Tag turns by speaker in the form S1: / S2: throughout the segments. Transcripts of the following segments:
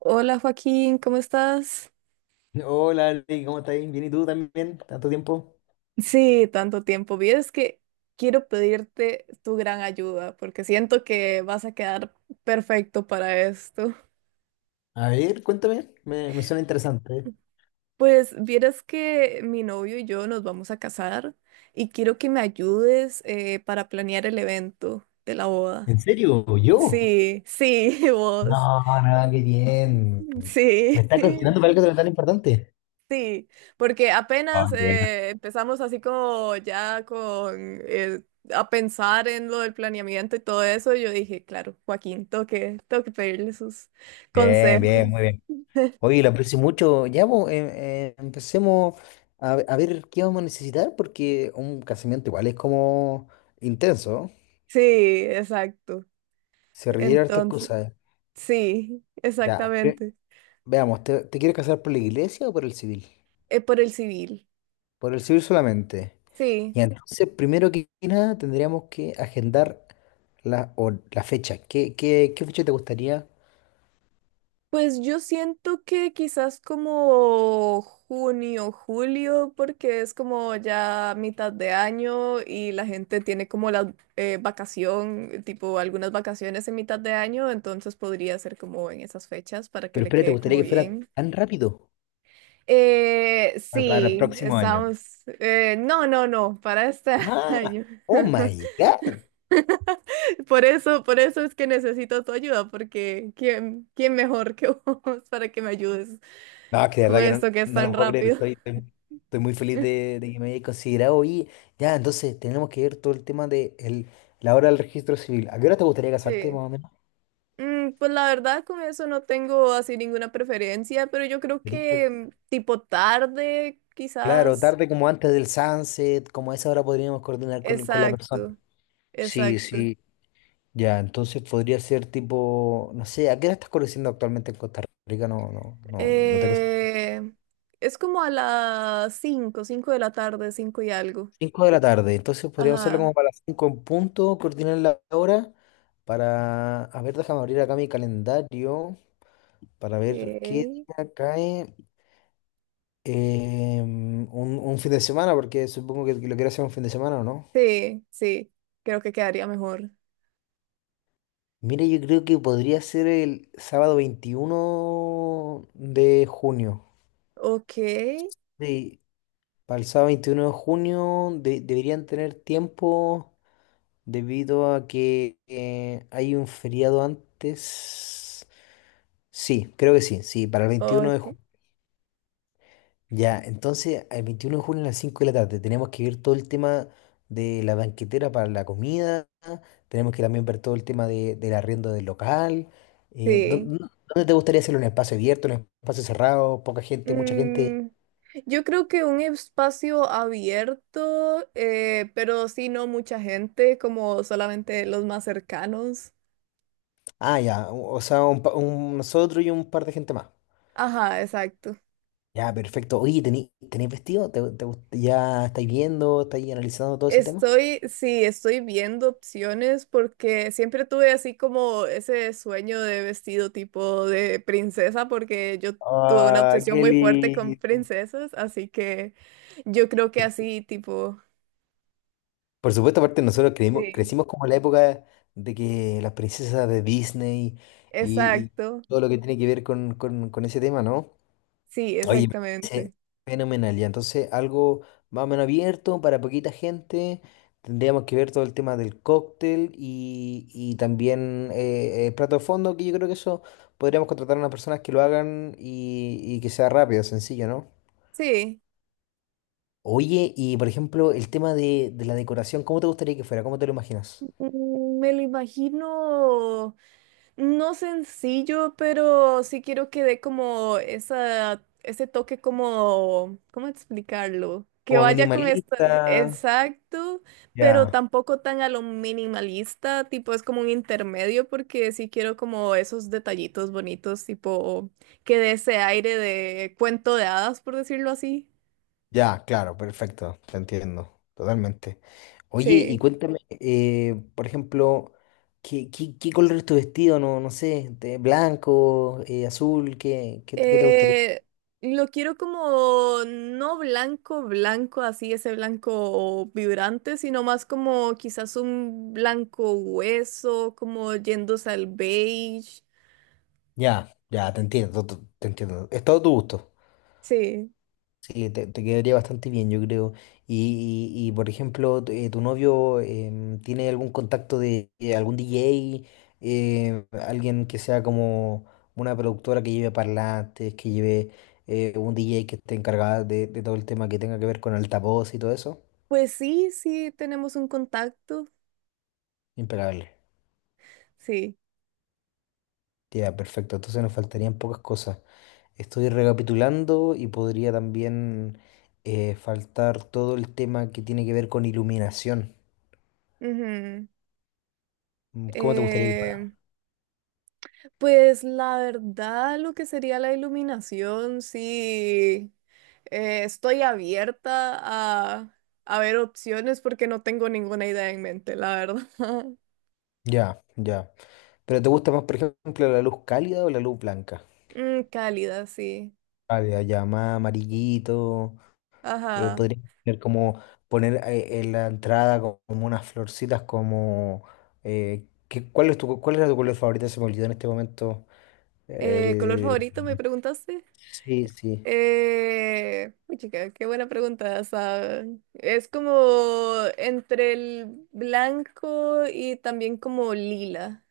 S1: Hola Joaquín, ¿cómo estás?
S2: Hola, Ali, ¿cómo estás? Bien, ¿y tú también? ¿Tanto tiempo?
S1: Sí, tanto tiempo. Vieres que quiero pedirte tu gran ayuda porque siento que vas a quedar perfecto para esto.
S2: A ver, cuéntame, me suena interesante.
S1: Pues vieras que mi novio y yo nos vamos a casar y quiero que me ayudes para planear el evento de la boda.
S2: ¿En serio? ¿Yo?
S1: Sí, sí, vos.
S2: No, no, qué bien. ¿Me
S1: Sí.
S2: estás considerando para algo tan importante?
S1: Sí, porque
S2: Ah,
S1: apenas
S2: qué bueno.
S1: empezamos así como ya con a pensar en lo del planeamiento y todo eso, yo dije, claro, Joaquín, tengo que pedirle sus
S2: Bien,
S1: consejos.
S2: bien, muy bien. Oye, lo aprecio mucho. Ya, pues, empecemos a ver qué vamos a necesitar, porque un casamiento igual es como intenso.
S1: Sí, exacto.
S2: Se requiere hartas
S1: Entonces,
S2: cosas.
S1: sí,
S2: Ya, ve-
S1: exactamente.
S2: Veamos, ¿te quieres casar por la iglesia o por el civil?
S1: Por el civil.
S2: Por el civil solamente.
S1: Sí.
S2: Y entonces, primero que nada, tendríamos que agendar la fecha. Qué fecha te gustaría?
S1: Pues yo siento que quizás como junio, julio, porque es como ya mitad de año y la gente tiene como la vacación, tipo algunas vacaciones en mitad de año, entonces podría ser como en esas fechas para que
S2: Pero
S1: le
S2: espera, ¿te
S1: quede
S2: gustaría
S1: como
S2: que fuera
S1: bien.
S2: tan rápido? Para el
S1: Sí,
S2: próximo año.
S1: no, no, no, para este
S2: ¡Ah!
S1: año.
S2: ¡Oh, my God!
S1: Por eso es que necesito tu ayuda, porque quién mejor que vos para que me ayudes?
S2: No, es que de verdad
S1: Con
S2: que no,
S1: esto que es
S2: no
S1: tan
S2: lo puedo creer.
S1: rápido.
S2: Estoy muy feliz de que me hayas considerado. Oye, ya, entonces tenemos que ver todo el tema la hora del registro civil. ¿A qué hora te gustaría casarte,
S1: Sí.
S2: más o menos?
S1: Pues la verdad, con eso no tengo así ninguna preferencia, pero yo creo
S2: Ahorita.
S1: que tipo tarde,
S2: Claro,
S1: quizás.
S2: tarde como antes del sunset, como a esa hora podríamos coordinar con la persona.
S1: Exacto,
S2: Sí,
S1: exacto.
S2: sí. Ya, entonces podría ser tipo, no sé, ¿a qué hora estás conociendo actualmente en Costa Rica? No, no, no, no tengo.
S1: Eh, es como a las cinco de la tarde, 5 y algo.
S2: 5 de la tarde, entonces podríamos hacerlo como
S1: Ajá.
S2: para las 5 en punto, coordinar la hora para, a ver, déjame abrir acá mi calendario para
S1: Ok.
S2: ver qué día cae un fin de semana, porque supongo que lo quiero hacer un fin de semana, ¿o no?
S1: Sí, sí, creo que quedaría mejor.
S2: Mire, yo creo que podría ser el sábado 21 de junio.
S1: Ok,
S2: Sí, para el sábado 21 de deberían tener tiempo debido a que hay un feriado antes. Sí, creo que sí, sí, para el 21 de junio.
S1: ok.
S2: Ya, entonces el 21 de junio a las 5 de la tarde tenemos que ver todo el tema de la banquetera para la comida, tenemos que también ver todo el tema del arriendo del local. eh, ¿dó-
S1: Sí.
S2: dó- ¿Dónde te gustaría hacerlo? ¿En un espacio abierto, en un espacio cerrado, poca gente, mucha gente?
S1: Mm, yo creo que un espacio abierto, pero sí no mucha gente, como solamente los más cercanos.
S2: Ah, ya, o sea, nosotros y un par de gente más.
S1: Ajá, exacto.
S2: Ya, perfecto. Oye, ¿tenéis vestido? Ya estáis viendo, estáis analizando todo ese tema?
S1: Estoy, sí, estoy viendo opciones porque siempre tuve así como ese sueño de vestido tipo de princesa, porque yo tuve una
S2: Ah,
S1: obsesión
S2: qué
S1: muy fuerte con
S2: lindo.
S1: princesas, así que yo creo que
S2: Es que,
S1: así tipo,
S2: por supuesto, aparte
S1: sí,
S2: crecimos como en la época de que las princesas de Disney y
S1: exacto,
S2: todo lo que tiene que ver con, con ese tema, ¿no?
S1: sí,
S2: Oye, me parece
S1: exactamente.
S2: fenomenal. Ya, entonces algo más o menos abierto para poquita gente. Tendríamos que ver todo el tema del cóctel y también el plato de fondo, que yo creo que eso podríamos contratar a unas personas que lo hagan y que sea rápido, sencillo, ¿no?
S1: Sí.
S2: Oye, y por ejemplo, el tema de la decoración, ¿cómo te gustaría que fuera? ¿Cómo te lo imaginas?
S1: Me lo imagino no sencillo, pero sí quiero que dé como esa, ese toque como, ¿cómo explicarlo? Que
S2: ¿Como
S1: vaya con esto,
S2: minimalista?
S1: exacto, pero
S2: Ya.
S1: tampoco tan a lo minimalista, tipo es como un intermedio, porque sí quiero como esos detallitos bonitos, tipo que dé ese aire de cuento de hadas, por decirlo así.
S2: Ya, claro, perfecto, te entiendo, totalmente. Oye, y
S1: Sí.
S2: cuéntame, por ejemplo, qué color es tu vestido? No, no sé, de blanco, azul, qué te gustaría?
S1: Eh, lo quiero como no blanco, blanco, así ese blanco vibrante, sino más como quizás un blanco hueso, como yéndose al beige.
S2: Ya, ya, te entiendo. Es todo tu gusto.
S1: Sí,
S2: Sí, te quedaría bastante bien, yo creo. Y, por ejemplo, tu, tu novio tiene algún contacto de algún DJ, alguien que sea como una productora que lleve parlantes, que lleve un DJ que esté encargada de todo el tema que tenga que ver con altavoz y todo eso.
S1: pues sí, sí, tenemos un contacto.
S2: Impecable.
S1: Sí.
S2: Ya, perfecto. Entonces nos faltarían pocas cosas. Estoy recapitulando y podría también faltar todo el tema que tiene que ver con iluminación.
S1: Ujú.
S2: Mm, ¿cómo te gustaría que fuera?
S1: Eh, Pues la verdad, lo que sería la iluminación, sí, estoy abierta a ver opciones porque no tengo ninguna idea en mente, la verdad.
S2: Ya, ya. ¿Pero te gusta más, por ejemplo, la luz cálida o la luz blanca?
S1: Cálida, sí.
S2: Cálida, ya más amarillito.
S1: Ajá.
S2: Podría ser como poner en la entrada como unas florcitas como… ¿ cuál es tu, cuál era tu color favorito? Se me olvidó en este momento.
S1: ¿Color
S2: El…
S1: favorito me preguntaste?
S2: Sí, sí.
S1: Uy, chica, qué buena pregunta esa. Es como entre el blanco y también como lila.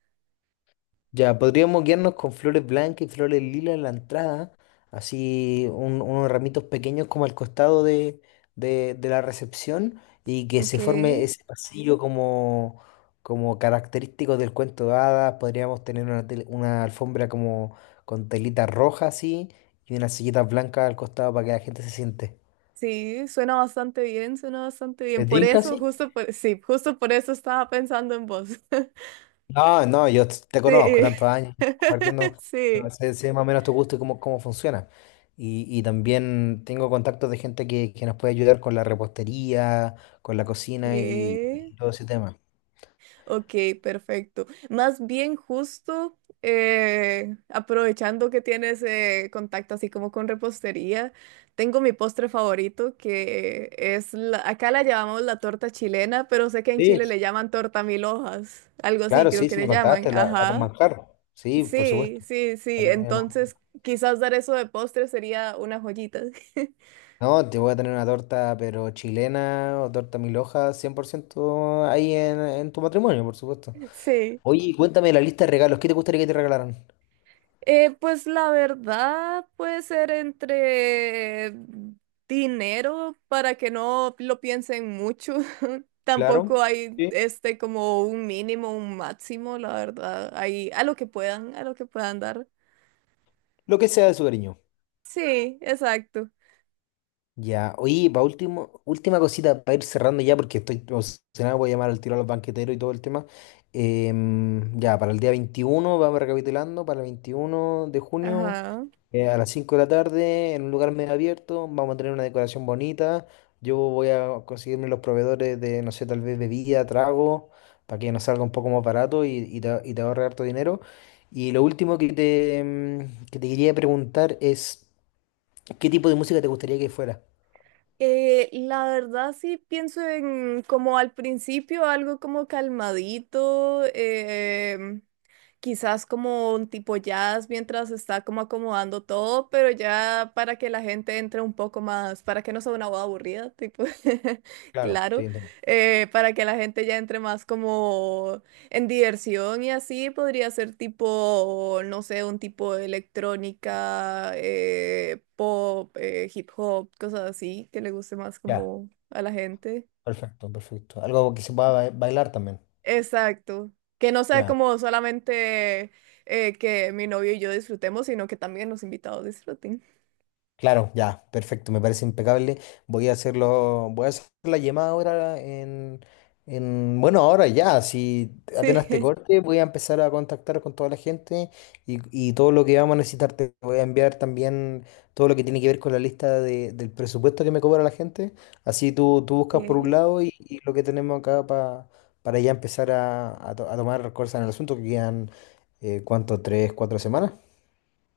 S2: Ya, podríamos guiarnos con flores blancas y flores lilas en la entrada, así unos ramitos pequeños como al costado de, de la recepción y que
S1: Ok.
S2: se forme ese pasillo como, como característico del cuento de hadas. Podríamos tener una, una alfombra como con telita roja así y unas sillitas blancas al costado para que la gente se siente.
S1: Sí, suena bastante bien, suena bastante bien.
S2: ¿Te
S1: Por
S2: tinca
S1: eso,
S2: así?
S1: justo por, sí, justo por eso estaba pensando en vos.
S2: No, no, te conozco
S1: Sí,
S2: tantos años compartiendo, no,
S1: sí.
S2: sé, sé más o menos tu gusto y cómo, cómo funciona. Y también tengo contactos de gente que nos puede ayudar con la repostería, con la cocina
S1: ¿Qué?
S2: y todo ese tema.
S1: Ok, perfecto. Más bien justo, aprovechando que tienes contacto así como con repostería, tengo mi postre favorito que es, la- acá la llamamos la torta chilena, pero sé que en
S2: Sí,
S1: Chile le llaman torta mil hojas, algo así
S2: claro,
S1: creo
S2: sí,
S1: que
S2: sí me
S1: le llaman,
S2: contaste, la con
S1: ajá.
S2: manjar. Sí, por
S1: Sí,
S2: supuesto.
S1: sí,
S2: La
S1: sí.
S2: que tiene ma-
S1: Entonces, quizás dar eso de postre sería una joyita.
S2: No, te voy a tener una torta, pero chilena o torta mil hojas, 100% ahí en tu matrimonio, por supuesto.
S1: Sí.
S2: Oye, y cuéntame la lista de regalos. ¿Qué te gustaría que te regalaran?
S1: Pues la verdad puede ser entre dinero para que no lo piensen mucho.
S2: Claro.
S1: Tampoco hay
S2: Sí.
S1: este como un mínimo, un máximo, la verdad. Hay a lo que puedan, a lo que puedan dar.
S2: Lo que sea de su cariño.
S1: Sí, exacto.
S2: Ya, oye, pa último, última cosita para ir cerrando ya, porque estoy emocionado, voy a llamar al tiro a los banqueteros y todo el tema. Ya, para el día 21 vamos recapitulando, para el 21 de junio,
S1: Ajá.
S2: a las 5 de la tarde, en un lugar medio abierto, vamos a tener una decoración bonita. Yo voy a conseguirme los proveedores de, no sé, tal vez bebida, trago, para que nos salga un poco más barato y, y te ahorre harto dinero. Y lo último que te, que te quería preguntar es, ¿qué tipo de música te gustaría que fuera?
S1: La verdad sí pienso en como al principio algo como calmadito, quizás como un tipo jazz mientras está como acomodando todo, pero ya para que la gente entre un poco más, para que no sea una boda aburrida, tipo,
S2: Claro, sí,
S1: claro,
S2: entiendo.
S1: para que la gente ya entre más como en diversión y así podría ser tipo, no sé, un tipo de electrónica, pop, hip hop, cosas así, que le guste más
S2: Ya,
S1: como a la gente.
S2: perfecto, perfecto. Algo que se pueda bailar también.
S1: Exacto. Que no sea
S2: Ya,
S1: como solamente que mi novio y yo disfrutemos, sino que también los invitados disfruten.
S2: claro, ya, perfecto, me parece impecable. Voy a hacerlo, voy a hacer la llamada ahora en, bueno, ahora ya, si apenas te
S1: Sí.
S2: corte, voy a empezar a contactar con toda la gente y todo lo que vamos a necesitar. Te voy a enviar también todo lo que tiene que ver con la lista del presupuesto que me cobra la gente. Así tú buscas por un lado y lo que tenemos acá para ya empezar a, a tomar cosas en el asunto que quedan, ¿cuánto? ¿Tres, cuatro semanas?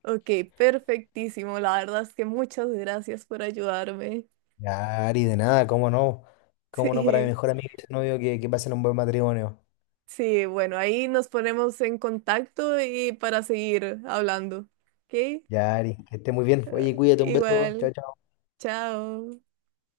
S1: Ok, ok, perfectísimo. La verdad es que muchas gracias por ayudarme.
S2: Ya, Ari, de nada, cómo no. Cómo no para mi
S1: Sí.
S2: mejor amigo y su novio que pasen un buen matrimonio.
S1: Sí, bueno, ahí nos ponemos en contacto y para seguir hablando. ¿Ok?
S2: Ya, Ari, que esté muy bien. Oye, cuídate, un beso.
S1: Igual,
S2: Chao, chao.
S1: chao.